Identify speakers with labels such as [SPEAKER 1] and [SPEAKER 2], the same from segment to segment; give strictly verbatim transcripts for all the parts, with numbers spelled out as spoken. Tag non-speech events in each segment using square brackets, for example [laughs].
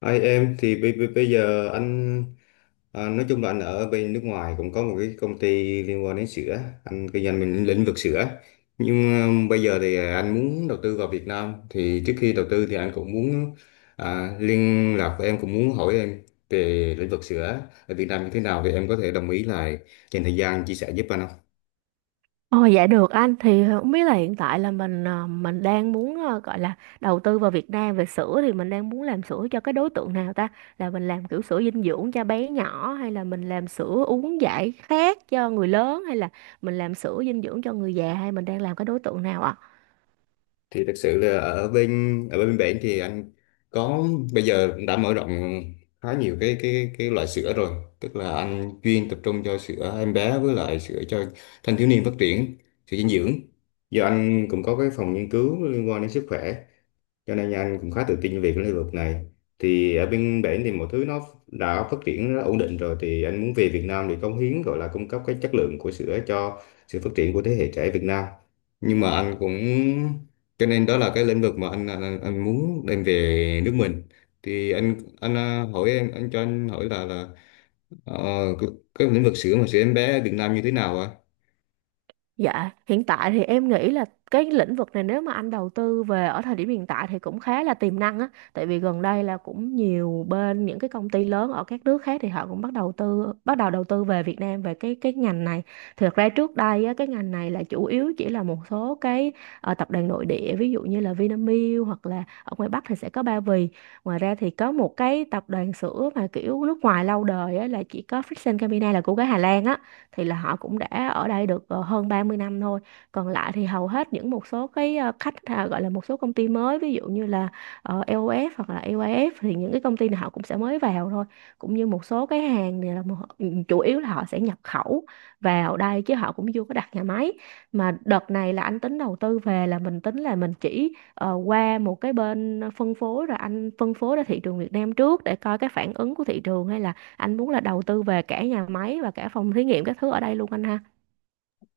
[SPEAKER 1] Hai em thì bây, bây, bây giờ anh à, nói chung là anh ở bên nước ngoài cũng có một cái công ty liên quan đến sữa. Anh kinh doanh mình lĩnh vực sữa, nhưng à, bây giờ thì à, anh muốn đầu tư vào Việt Nam. Thì trước khi đầu tư thì anh cũng muốn à, liên lạc với em, cũng muốn hỏi em về lĩnh vực sữa ở Việt Nam như thế nào, thì em có thể đồng ý là dành thời gian chia sẻ giúp anh không?
[SPEAKER 2] Ồ dạ được anh thì ờ, không biết là hiện tại là mình ờ, mình đang muốn ờ, gọi là đầu tư vào Việt Nam về sữa thì mình đang muốn làm sữa cho cái đối tượng nào ta? Là mình làm kiểu sữa dinh dưỡng cho bé nhỏ hay là mình làm sữa uống giải khát cho người lớn hay là mình làm sữa dinh dưỡng cho người già hay mình đang làm cái đối tượng nào ạ?
[SPEAKER 1] Thì thực sự là ở bên ở bên bển thì anh có bây giờ cũng đã mở rộng khá nhiều cái cái cái loại sữa rồi. Tức là anh chuyên tập trung cho sữa em bé với lại sữa cho thanh thiếu niên phát triển, sữa dinh dưỡng. Giờ anh cũng có cái phòng nghiên cứu liên quan đến sức khỏe, cho nên anh cũng khá tự tin về cái lĩnh vực này. Thì ở bên bển thì mọi thứ nó đã phát triển, nó ổn định rồi, thì anh muốn về Việt Nam để cống hiến, gọi là cung cấp cái chất lượng của sữa cho sự phát triển của thế hệ trẻ Việt Nam. Nhưng mà anh cũng Cho nên đó là cái lĩnh vực mà anh anh, anh muốn đem về nước mình. Thì anh anh à, hỏi em, anh cho anh hỏi là là ờ, cái, cái lĩnh vực sữa mà sữa em bé ở Việt Nam như thế nào ạ?
[SPEAKER 2] Dạ, hiện tại thì em nghĩ là cái lĩnh vực này nếu mà anh đầu tư về ở thời điểm hiện tại thì cũng khá là tiềm năng á, tại vì gần đây là cũng nhiều bên những cái công ty lớn ở các nước khác thì họ cũng bắt đầu tư bắt đầu đầu tư về Việt Nam về cái cái ngành này. Thực ra trước đây á, cái ngành này là chủ yếu chỉ là một số cái ờ, tập đoàn nội địa, ví dụ như là Vinamilk hoặc là ở ngoài Bắc thì sẽ có Ba Vì. Ngoài ra thì có một cái tập đoàn sữa mà kiểu nước ngoài lâu đời á, là chỉ có Friesen Campina là của cái Hà Lan á, thì là họ cũng đã ở đây được ờ, hơn ba mươi năm thôi. Còn lại thì hầu hết những một số cái ờ, khách à, gọi là một số công ty mới, ví dụ như là ờ, lờ ô ép hoặc là i vai ép, thì những cái công ty này họ cũng sẽ mới vào thôi, cũng như một số cái hàng này là một, ừ, chủ yếu là họ sẽ nhập khẩu vào đây chứ họ cũng chưa có đặt nhà máy. Mà đợt này là anh tính đầu tư về là mình tính là mình chỉ ờ, qua một cái bên phân phối rồi anh phân phối ra thị trường Việt Nam trước để coi cái phản ứng của thị trường, hay là anh muốn là đầu tư về cả nhà máy và cả phòng thí nghiệm các thứ ở đây luôn anh ha?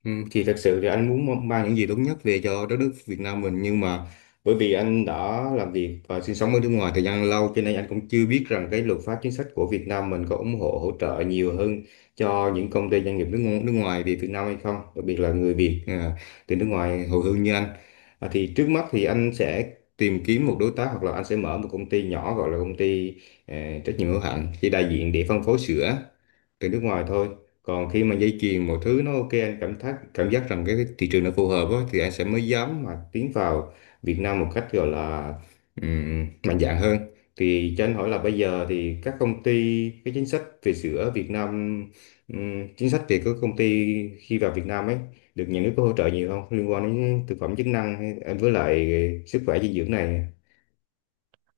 [SPEAKER 1] Ừ, thì thật sự thì anh muốn mang những gì tốt nhất về cho đất nước Việt Nam mình, nhưng mà bởi vì anh đã làm việc và sinh sống ở nước ngoài thời gian lâu, cho nên anh cũng chưa biết rằng cái luật pháp chính sách của Việt Nam mình có ủng hộ hỗ trợ nhiều hơn cho những công ty doanh nghiệp nước ngo- nước ngoài về Việt Nam hay không, đặc biệt là người Việt à, từ nước ngoài hồi hương như anh. À, thì trước mắt thì anh sẽ tìm kiếm một đối tác, hoặc là anh sẽ mở một công ty nhỏ, gọi là công ty ờ, trách nhiệm hữu hạn, chỉ đại diện để phân phối sữa từ nước ngoài thôi. Còn khi mà dây chuyền mọi thứ nó ok, anh cảm thấy cảm giác rằng cái thị trường nó phù hợp á, thì anh sẽ mới dám mà tiến vào Việt Nam một cách gọi là ừm, mạnh dạn hơn. Thì cho anh hỏi là bây giờ thì các công ty, cái chính sách về sữa ở Việt Nam, ừm, chính sách về các công ty khi vào Việt Nam ấy được nhà nước có hỗ trợ nhiều không, liên quan đến thực phẩm chức năng hay với lại sức khỏe dinh dưỡng này?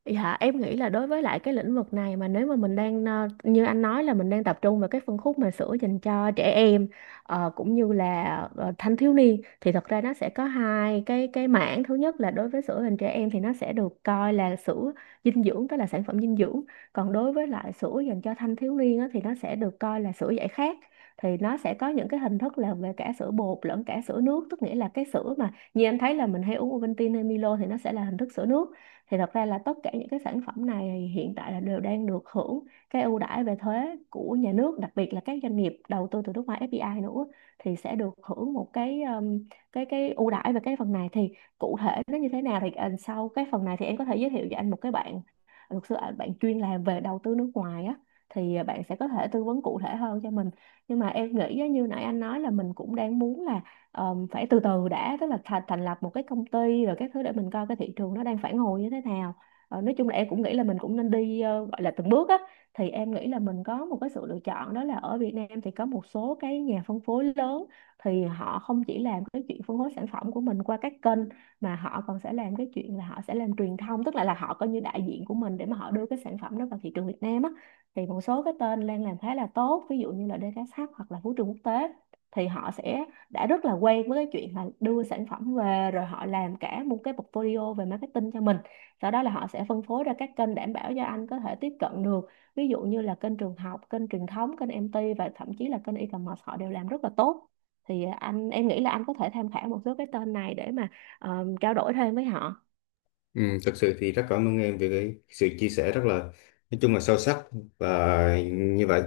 [SPEAKER 2] Dạ, em nghĩ là đối với lại cái lĩnh vực này mà nếu mà mình đang ờ, như anh nói là mình đang tập trung vào cái phân khúc mà sữa dành cho trẻ em, ờ, cũng như là ờ, thanh thiếu niên, thì thật ra nó sẽ có hai cái cái mảng. Thứ nhất là đối với sữa dành trẻ em thì nó sẽ được coi là sữa dinh dưỡng, tức là sản phẩm dinh dưỡng. Còn đối với lại sữa dành cho thanh thiếu niên á, thì nó sẽ được coi là sữa giải khát. Thì nó sẽ có những cái hình thức là về cả sữa bột lẫn cả sữa nước, tức nghĩa là cái sữa mà như anh thấy là mình hay uống Ovaltine hay Milo thì nó sẽ là hình thức sữa nước. Thì thật ra là tất cả những cái sản phẩm này hiện tại là đều đang được hưởng cái ưu đãi về thuế của nhà nước, đặc biệt là các doanh nghiệp đầu tư từ nước ngoài ép đê i nữa thì sẽ được hưởng một cái um, cái cái ưu đãi về cái phần này. Thì cụ thể nó như thế nào thì ờ, sau cái phần này thì em có thể giới thiệu cho anh một cái bạn luật sư, ờ, bạn chuyên làm về đầu tư nước ngoài á, thì ờ, bạn sẽ có thể tư vấn cụ thể hơn cho mình. Nhưng mà em nghĩ á, như nãy anh nói là mình cũng đang muốn là Ờm, phải từ từ đã, tức là thành thành lập một cái công ty rồi các thứ để mình coi cái thị trường nó đang phản hồi như thế nào. Ờ, nói chung là em cũng nghĩ là mình cũng nên đi ờ, gọi là từng bước á. Thì em nghĩ là mình có một cái sự lựa chọn, đó là ở Việt Nam thì có một số cái nhà phân phối lớn, thì họ không chỉ làm cái chuyện phân phối sản phẩm của mình qua các kênh mà họ còn sẽ làm cái chuyện là họ sẽ làm truyền thông, tức là là họ coi như đại diện của mình để mà họ đưa cái sản phẩm đó vào thị trường Việt Nam á. Thì một số cái tên đang làm khá là tốt, ví dụ như là đê ca ét hát hoặc là Vũ trường Quốc tế, thì họ sẽ đã rất là quen với cái chuyện là đưa sản phẩm về rồi họ làm cả một cái portfolio về marketing cho mình, sau đó là họ sẽ phân phối ra các kênh đảm bảo cho anh có thể tiếp cận được, ví dụ như là kênh trường học, kênh truyền thống, kênh em tê và thậm chí là kênh e-commerce họ đều làm rất là tốt. Thì anh em nghĩ là anh có thể tham khảo một số cái tên này để mà ờ, trao đổi thêm với họ.
[SPEAKER 1] Ừ, thật sự thì rất cảm ơn em về cái sự chia sẻ rất là, nói chung là sâu sắc. Và như vậy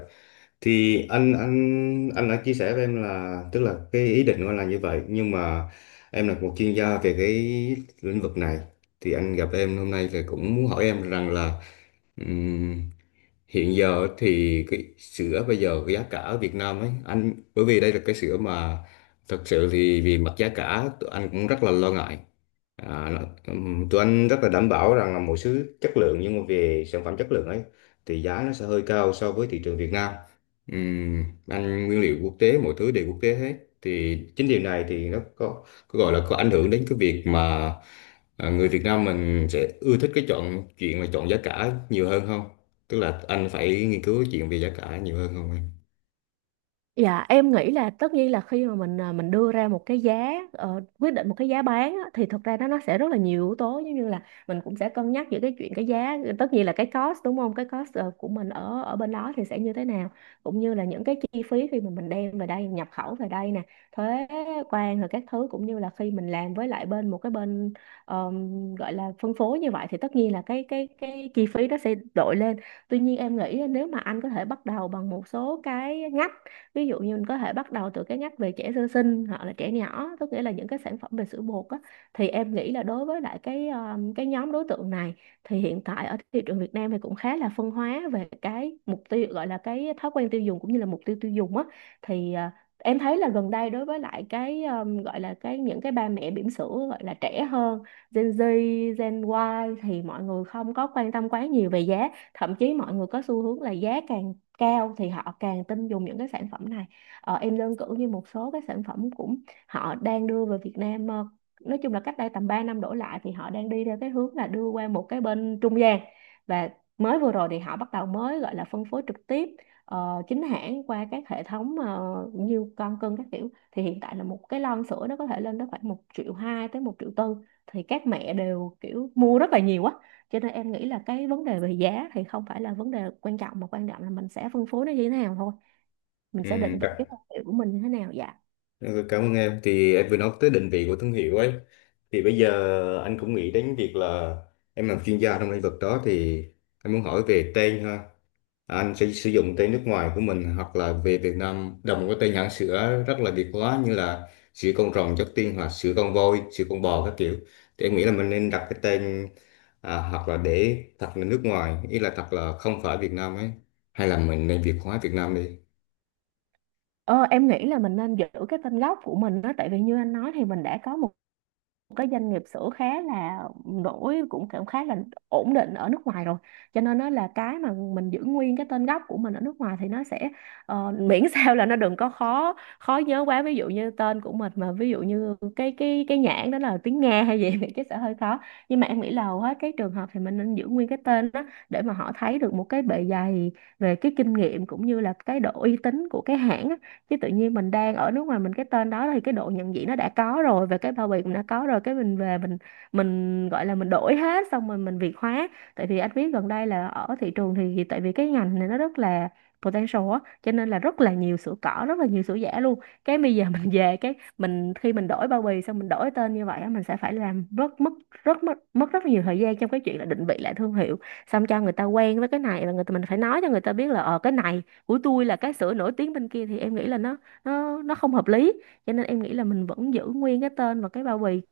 [SPEAKER 1] thì anh anh anh đã chia sẻ với em là, tức là cái ý định của anh là như vậy. Nhưng mà em là một chuyên gia về cái lĩnh vực này, thì anh gặp em hôm nay thì cũng muốn hỏi em rằng là hiện giờ thì cái sữa bây giờ, cái giá cả ở Việt Nam ấy anh, bởi vì đây là cái sữa mà thật sự thì vì mặt giá cả tụi anh cũng rất là lo ngại. à, nó- ừm, Tụi anh rất là đảm bảo rằng là một số chất lượng, nhưng mà về sản phẩm chất lượng ấy thì giá nó sẽ hơi cao so với thị trường Việt Nam. Ừm, anh nguyên liệu quốc tế, mọi thứ đều quốc tế hết, thì chính điều này thì nó có, có gọi là có ảnh hưởng đến cái việc mà à, người Việt Nam mình sẽ ưa thích cái chọn, chuyện là chọn giá cả nhiều hơn không, tức là anh phải nghiên cứu chuyện về giá cả nhiều hơn không em?
[SPEAKER 2] Dạ em nghĩ là tất nhiên là khi mà mình à, mình đưa ra một cái giá ờ, quyết định một cái giá bán á, thì thực ra nó nó sẽ rất là nhiều yếu tố, giống như là mình cũng sẽ cân nhắc giữa cái chuyện cái giá, tất nhiên là cái cost đúng không, cái cost ờ, của mình ở ở bên đó thì sẽ như thế nào, cũng như là những cái chi phí khi mà mình đem về đây nhập khẩu về đây nè, thuế quan rồi các thứ, cũng như là khi mình làm với lại bên một cái bên ờm, gọi là phân phối như vậy thì tất nhiên là cái cái cái chi phí nó sẽ đội lên. Tuy nhiên em nghĩ nếu mà anh có thể bắt đầu bằng một số cái ngách, ví dụ như mình có thể bắt đầu từ cái ngách về trẻ sơ sinh hoặc là trẻ nhỏ, tức nghĩa là những cái sản phẩm về sữa bột á. Thì em nghĩ là đối với lại cái um, cái nhóm đối tượng này thì hiện tại ở thị trường Việt Nam thì cũng khá là phân hóa về cái mục tiêu, gọi là cái thói quen tiêu dùng cũng như là mục tiêu tiêu dùng á. Thì à, em thấy là gần đây đối với lại cái um, gọi là cái những cái ba mẹ bỉm sữa gọi là trẻ hơn, Gen Z, Gen Y, thì mọi người không có quan tâm quá nhiều về giá, thậm chí mọi người có xu hướng là giá càng cao thì họ càng tin dùng những cái sản phẩm này. Ờ, em đơn cử như một số cái sản phẩm cũng họ đang đưa về Việt Nam, ờ, nói chung là cách đây tầm ba năm đổ lại thì họ đang đi theo cái hướng là đưa qua một cái bên trung gian. Và mới vừa rồi thì họ bắt đầu mới gọi là phân phối trực tiếp, ờ, chính hãng qua các hệ thống ờ, như con cưng các kiểu, thì hiện tại là một cái lon sữa nó có thể lên tới khoảng một triệu hai tới một triệu tư. Thì các mẹ đều kiểu mua rất là nhiều á, cho nên em nghĩ là cái vấn đề về giá thì không phải là vấn đề quan trọng, mà quan trọng là mình sẽ phân phối nó như thế nào thôi, mình
[SPEAKER 1] Ừ,
[SPEAKER 2] sẽ định vị
[SPEAKER 1] cả-
[SPEAKER 2] cái thương hiệu của mình như thế nào. Dạ.
[SPEAKER 1] ừ, cảm ơn em. Thì em vừa nói tới định vị của thương hiệu ấy, thì bây giờ anh cũng nghĩ đến việc là em làm chuyên gia trong lĩnh vực đó, thì anh muốn hỏi về tên ha. Anh sẽ sử dụng tên nước ngoài của mình, hoặc là về Việt Nam đồng có tên hãng sữa rất là Việt hóa, như là sữa con rồng chất tiên, hoặc sữa con voi, sữa con bò các kiểu. Thì em nghĩ là mình nên đặt cái tên, à, hoặc là để thật là nước ngoài, ý là thật là không phải Việt Nam ấy, hay là mình nên Việt hóa Việt Nam đi?
[SPEAKER 2] Ờ, em nghĩ là mình nên giữ cái tên gốc của mình đó, tại vì như anh nói thì mình đã có một cái doanh nghiệp sữa khá là nổi cũng cảm khá là ổn định ở nước ngoài rồi. Cho nên nó là cái mà mình giữ nguyên cái tên gốc của mình ở nước ngoài thì nó sẽ ờ, [laughs] miễn sao là nó đừng có khó khó nhớ quá, ví dụ như tên của mình mà ví dụ như cái cái cái nhãn đó là tiếng Nga hay gì [laughs] thì cái sẽ hơi khó. Nhưng mà em nghĩ là hầu hết cái trường hợp thì mình nên giữ nguyên cái tên đó, để mà họ thấy được một cái bề dày về cái kinh nghiệm cũng như là cái độ uy tín của cái hãng á. Chứ tự nhiên mình đang ở nước ngoài mình cái tên đó, thì cái độ nhận diện nó đã có rồi và cái bao bì cũng đã có rồi, cái mình về mình mình gọi là mình đổi hết xong rồi mình việt hóa. Tại vì anh biết gần đây là ở thị trường thì tại vì cái ngành này nó rất là potential á, cho nên là rất là nhiều sữa cỏ, rất là nhiều sữa giả luôn. Cái bây giờ [laughs] mình về cái mình khi mình đổi bao bì xong mình đổi tên như vậy á, mình sẽ phải làm rất mất rất mất mất rất nhiều thời gian trong cái chuyện là định vị lại thương hiệu, xong cho người ta quen với cái này, và người ta mình phải nói cho người ta biết là ờ cái này của tôi là cái sữa nổi tiếng bên kia, thì em nghĩ là nó nó nó không hợp lý. Cho nên em nghĩ là mình vẫn giữ nguyên cái tên và cái bao bì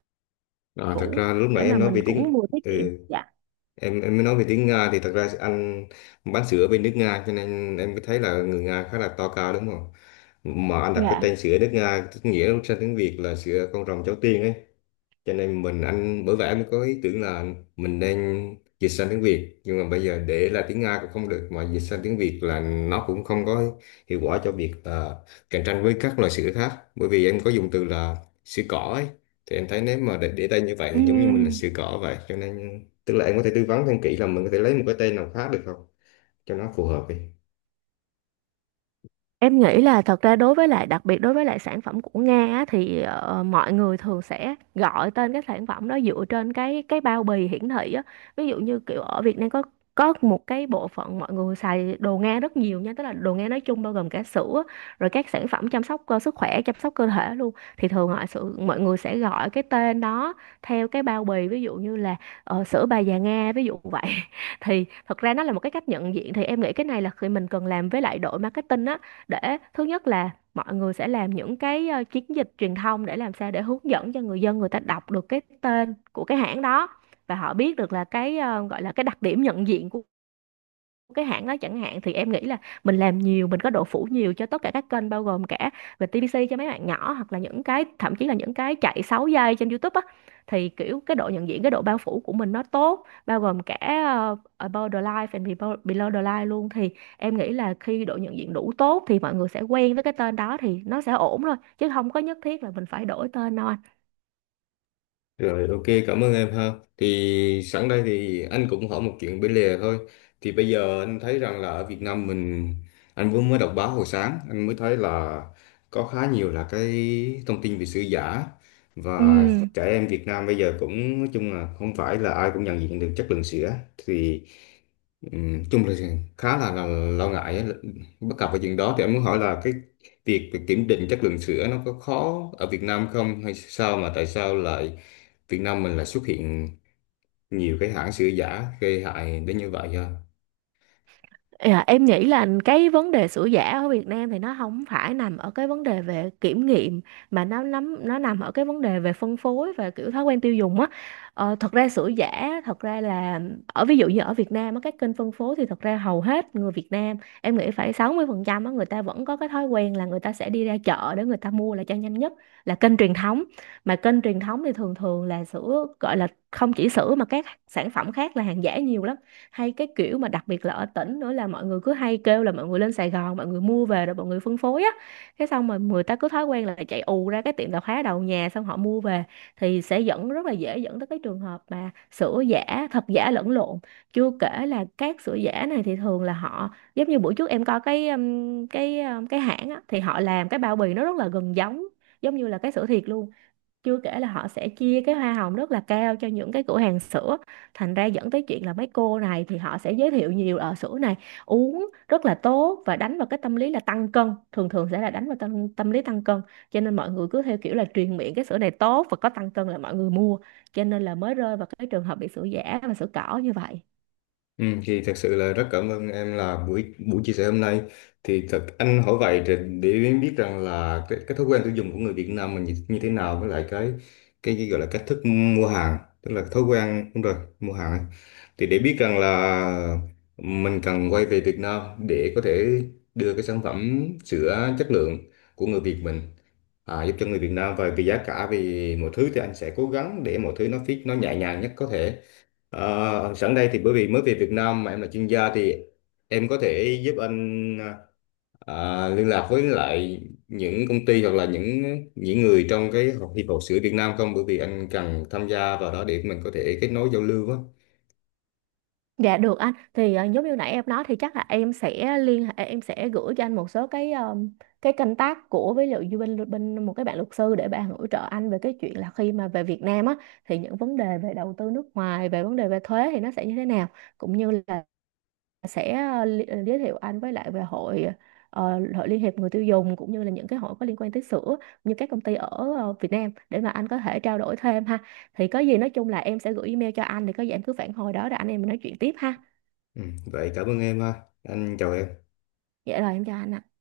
[SPEAKER 1] à, Thật
[SPEAKER 2] cũ
[SPEAKER 1] ra lúc
[SPEAKER 2] để
[SPEAKER 1] nãy
[SPEAKER 2] mà
[SPEAKER 1] em nói
[SPEAKER 2] mình
[SPEAKER 1] về
[SPEAKER 2] cũng
[SPEAKER 1] tiếng,
[SPEAKER 2] vừa tiết kiệm.
[SPEAKER 1] ừ,
[SPEAKER 2] Dạ.
[SPEAKER 1] em em mới nói về tiếng Nga. Thì thật ra anh bán sữa bên nước Nga, cho nên em mới thấy là người Nga khá là to cao đúng không? Mà anh đặt cái
[SPEAKER 2] Dạ.
[SPEAKER 1] tên sữa nước Nga tức nghĩa sang tiếng Việt là sữa con rồng cháu tiên ấy. Cho nên mình anh Bởi vậy em có ý tưởng là mình nên dịch sang tiếng Việt. Nhưng mà bây giờ để là tiếng Nga cũng không được, mà dịch sang tiếng Việt là nó cũng không có hiệu quả cho việc là cạnh tranh với các loại sữa khác, bởi vì em có dùng từ là sữa cỏ ấy. Thì em thấy nếu mà để, để tên như vậy thì giống như mình là
[SPEAKER 2] Ừ.
[SPEAKER 1] sữa cỏ vậy. Cho nên tức là em có thể tư vấn thêm kỹ là mình có thể lấy một cái tên nào khác được không, cho nó phù hợp đi?
[SPEAKER 2] Em nghĩ là thật ra đối với lại đặc biệt đối với lại sản phẩm của Nga á, thì ờ, mọi người thường sẽ gọi tên cái sản phẩm đó dựa trên cái cái bao bì hiển thị á. Ví dụ như kiểu ở Việt Nam có có một cái bộ phận mọi người xài đồ Nga rất nhiều nha, tức là đồ Nga nói chung bao gồm cả sữa rồi các sản phẩm chăm sóc cơ sức khỏe, chăm sóc cơ thể luôn, thì thường mọi sự mọi người sẽ gọi cái tên đó theo cái bao bì, ví dụ như là ờ, sữa bà già Nga ví dụ vậy. [laughs] Thì thật ra nó là một cái cách nhận diện, thì em nghĩ cái này là khi mình cần làm với lại đội marketing á, để thứ nhất là mọi người sẽ làm những cái ờ, chiến dịch truyền thông để làm sao để hướng dẫn cho người dân, người ta đọc được cái tên của cái hãng đó và họ biết được là cái ờ, gọi là cái đặc điểm nhận diện của cái hãng đó chẳng hạn, thì em nghĩ là mình làm nhiều, mình có độ phủ nhiều cho tất cả các kênh, bao gồm cả về tê vê xê cho mấy bạn nhỏ, hoặc là những cái thậm chí là những cái chạy sáu giây trên YouTube á, thì kiểu cái độ nhận diện, cái độ bao phủ của mình nó tốt, bao gồm cả ờ, above the line and below below the line luôn, thì em nghĩ là khi độ nhận diện đủ tốt thì mọi người sẽ quen với cái tên đó, thì nó sẽ ổn thôi chứ không có nhất thiết là mình phải đổi tên đâu anh.
[SPEAKER 1] Rồi, ok, cảm ơn em ha. Thì sẵn đây thì anh cũng hỏi một chuyện bên lề thôi. Thì bây giờ anh thấy rằng là ở Việt Nam mình, anh vừa mới đọc báo hồi sáng anh mới thấy là có khá nhiều là cái thông tin về sữa giả, và
[SPEAKER 2] Ừ.
[SPEAKER 1] trẻ em Việt Nam bây giờ cũng nói chung là không phải là ai cũng nhận diện được chất lượng sữa. Thì, Ừ, chung là khá là, là lo ngại á. Bất cập về chuyện đó thì em muốn hỏi là cái việc việc kiểm định chất lượng sữa nó có khó ở Việt Nam không, hay sao mà tại sao lại Việt Nam mình lại xuất hiện nhiều cái hãng sữa giả gây hại đến như vậy?
[SPEAKER 2] Dạ, em nghĩ là cái vấn đề sữa giả ở Việt Nam thì nó không phải nằm ở cái vấn đề về kiểm nghiệm, mà nó nắm nó nằm ở cái vấn đề về phân phối và kiểu thói quen tiêu dùng á. Ờ, thật ra sữa giả thật ra là ở ví dụ như ở Việt Nam á, các kênh phân phối thì thật ra hầu hết người Việt Nam em nghĩ phải sáu mươi phần trăm á, người ta vẫn có cái thói quen là người ta sẽ đi ra chợ để người ta mua là cho nhanh nhất, là kênh truyền thống. Mà kênh truyền thống thì thường thường là sữa gọi là không chỉ sữa mà các sản phẩm khác là hàng giả nhiều lắm, hay cái kiểu mà đặc biệt là ở tỉnh nữa là mọi người cứ hay kêu là mọi người lên Sài Gòn mọi người mua về rồi mọi người phân phối á, cái xong mà người ta cứ thói quen là chạy ù ra cái tiệm tạp hóa đầu nhà xong họ mua về, thì sẽ dẫn rất là dễ dẫn tới cái trường hợp mà sữa giả thật giả lẫn lộn. Chưa kể là các sữa giả này thì thường là họ giống như buổi trước em coi cái um, cái um, cái hãng á thì họ làm cái bao bì nó rất là gần giống, giống như là cái sữa thiệt luôn. Chưa kể là họ sẽ chia cái hoa hồng rất là cao cho những cái cửa hàng sữa, thành ra dẫn tới chuyện là mấy cô này thì họ sẽ giới thiệu nhiều ở sữa này uống rất là tốt và đánh vào cái tâm lý là tăng cân, thường thường sẽ là đánh vào tâm, tâm lý tăng cân, cho nên mọi người cứ theo kiểu là truyền miệng cái sữa này tốt và có tăng cân là mọi người mua, cho nên là mới rơi vào cái trường hợp bị sữa giả và sữa cỏ như vậy.
[SPEAKER 1] Ừ, thì thật sự là rất cảm ơn em là buổi buổi chia sẻ hôm nay. Thì thật anh hỏi vậy để, để biết rằng là cái, cái thói quen tiêu dùng của người Việt Nam mình như, như thế nào, với lại cái cái, cái gọi là cách thức mua hàng, tức là thói quen đúng rồi, mua hàng ấy. Thì để biết rằng là mình cần quay về Việt Nam để có thể đưa cái sản phẩm sữa chất lượng của người Việt mình, à, giúp cho người Việt Nam. Và vì giá cả, vì mọi thứ, thì anh sẽ cố gắng để mọi thứ nó fit, nó nhẹ nhàng nhất có thể. Ờ, sẵn đây thì bởi vì mới về Việt Nam mà em là chuyên gia, thì em có thể giúp anh ờ, liên lạc với lại những công ty, hoặc là những những người trong cái hiệp hội sữa Việt Nam không? Bởi vì anh cần tham gia vào đó để mình có thể kết nối giao lưu á.
[SPEAKER 2] Dạ được anh, thì ờ, giống như nãy em nói thì chắc là em sẽ liên hệ, em sẽ gửi cho anh một số cái ờ, cái contact tác của với lại bên bên một cái bạn luật sư để bạn hỗ trợ anh về cái chuyện là khi mà về Việt Nam á thì những vấn đề về đầu tư nước ngoài, về vấn đề về thuế thì nó sẽ như thế nào, cũng như là sẽ ờ, li- ờ, giới thiệu anh với lại về hội ờ, hội Liên hiệp người tiêu dùng, cũng như là những cái hội có liên quan tới sữa như các công ty ở ờ, Việt Nam để mà anh có thể trao đổi thêm ha. Thì có gì nói chung là em sẽ gửi email cho anh, thì có gì em cứ phản hồi đó rồi anh em mình nói chuyện tiếp ha.
[SPEAKER 1] Ừ, vậy cảm ơn em ha. Anh chào em.
[SPEAKER 2] Dạ rồi em chào anh ạ.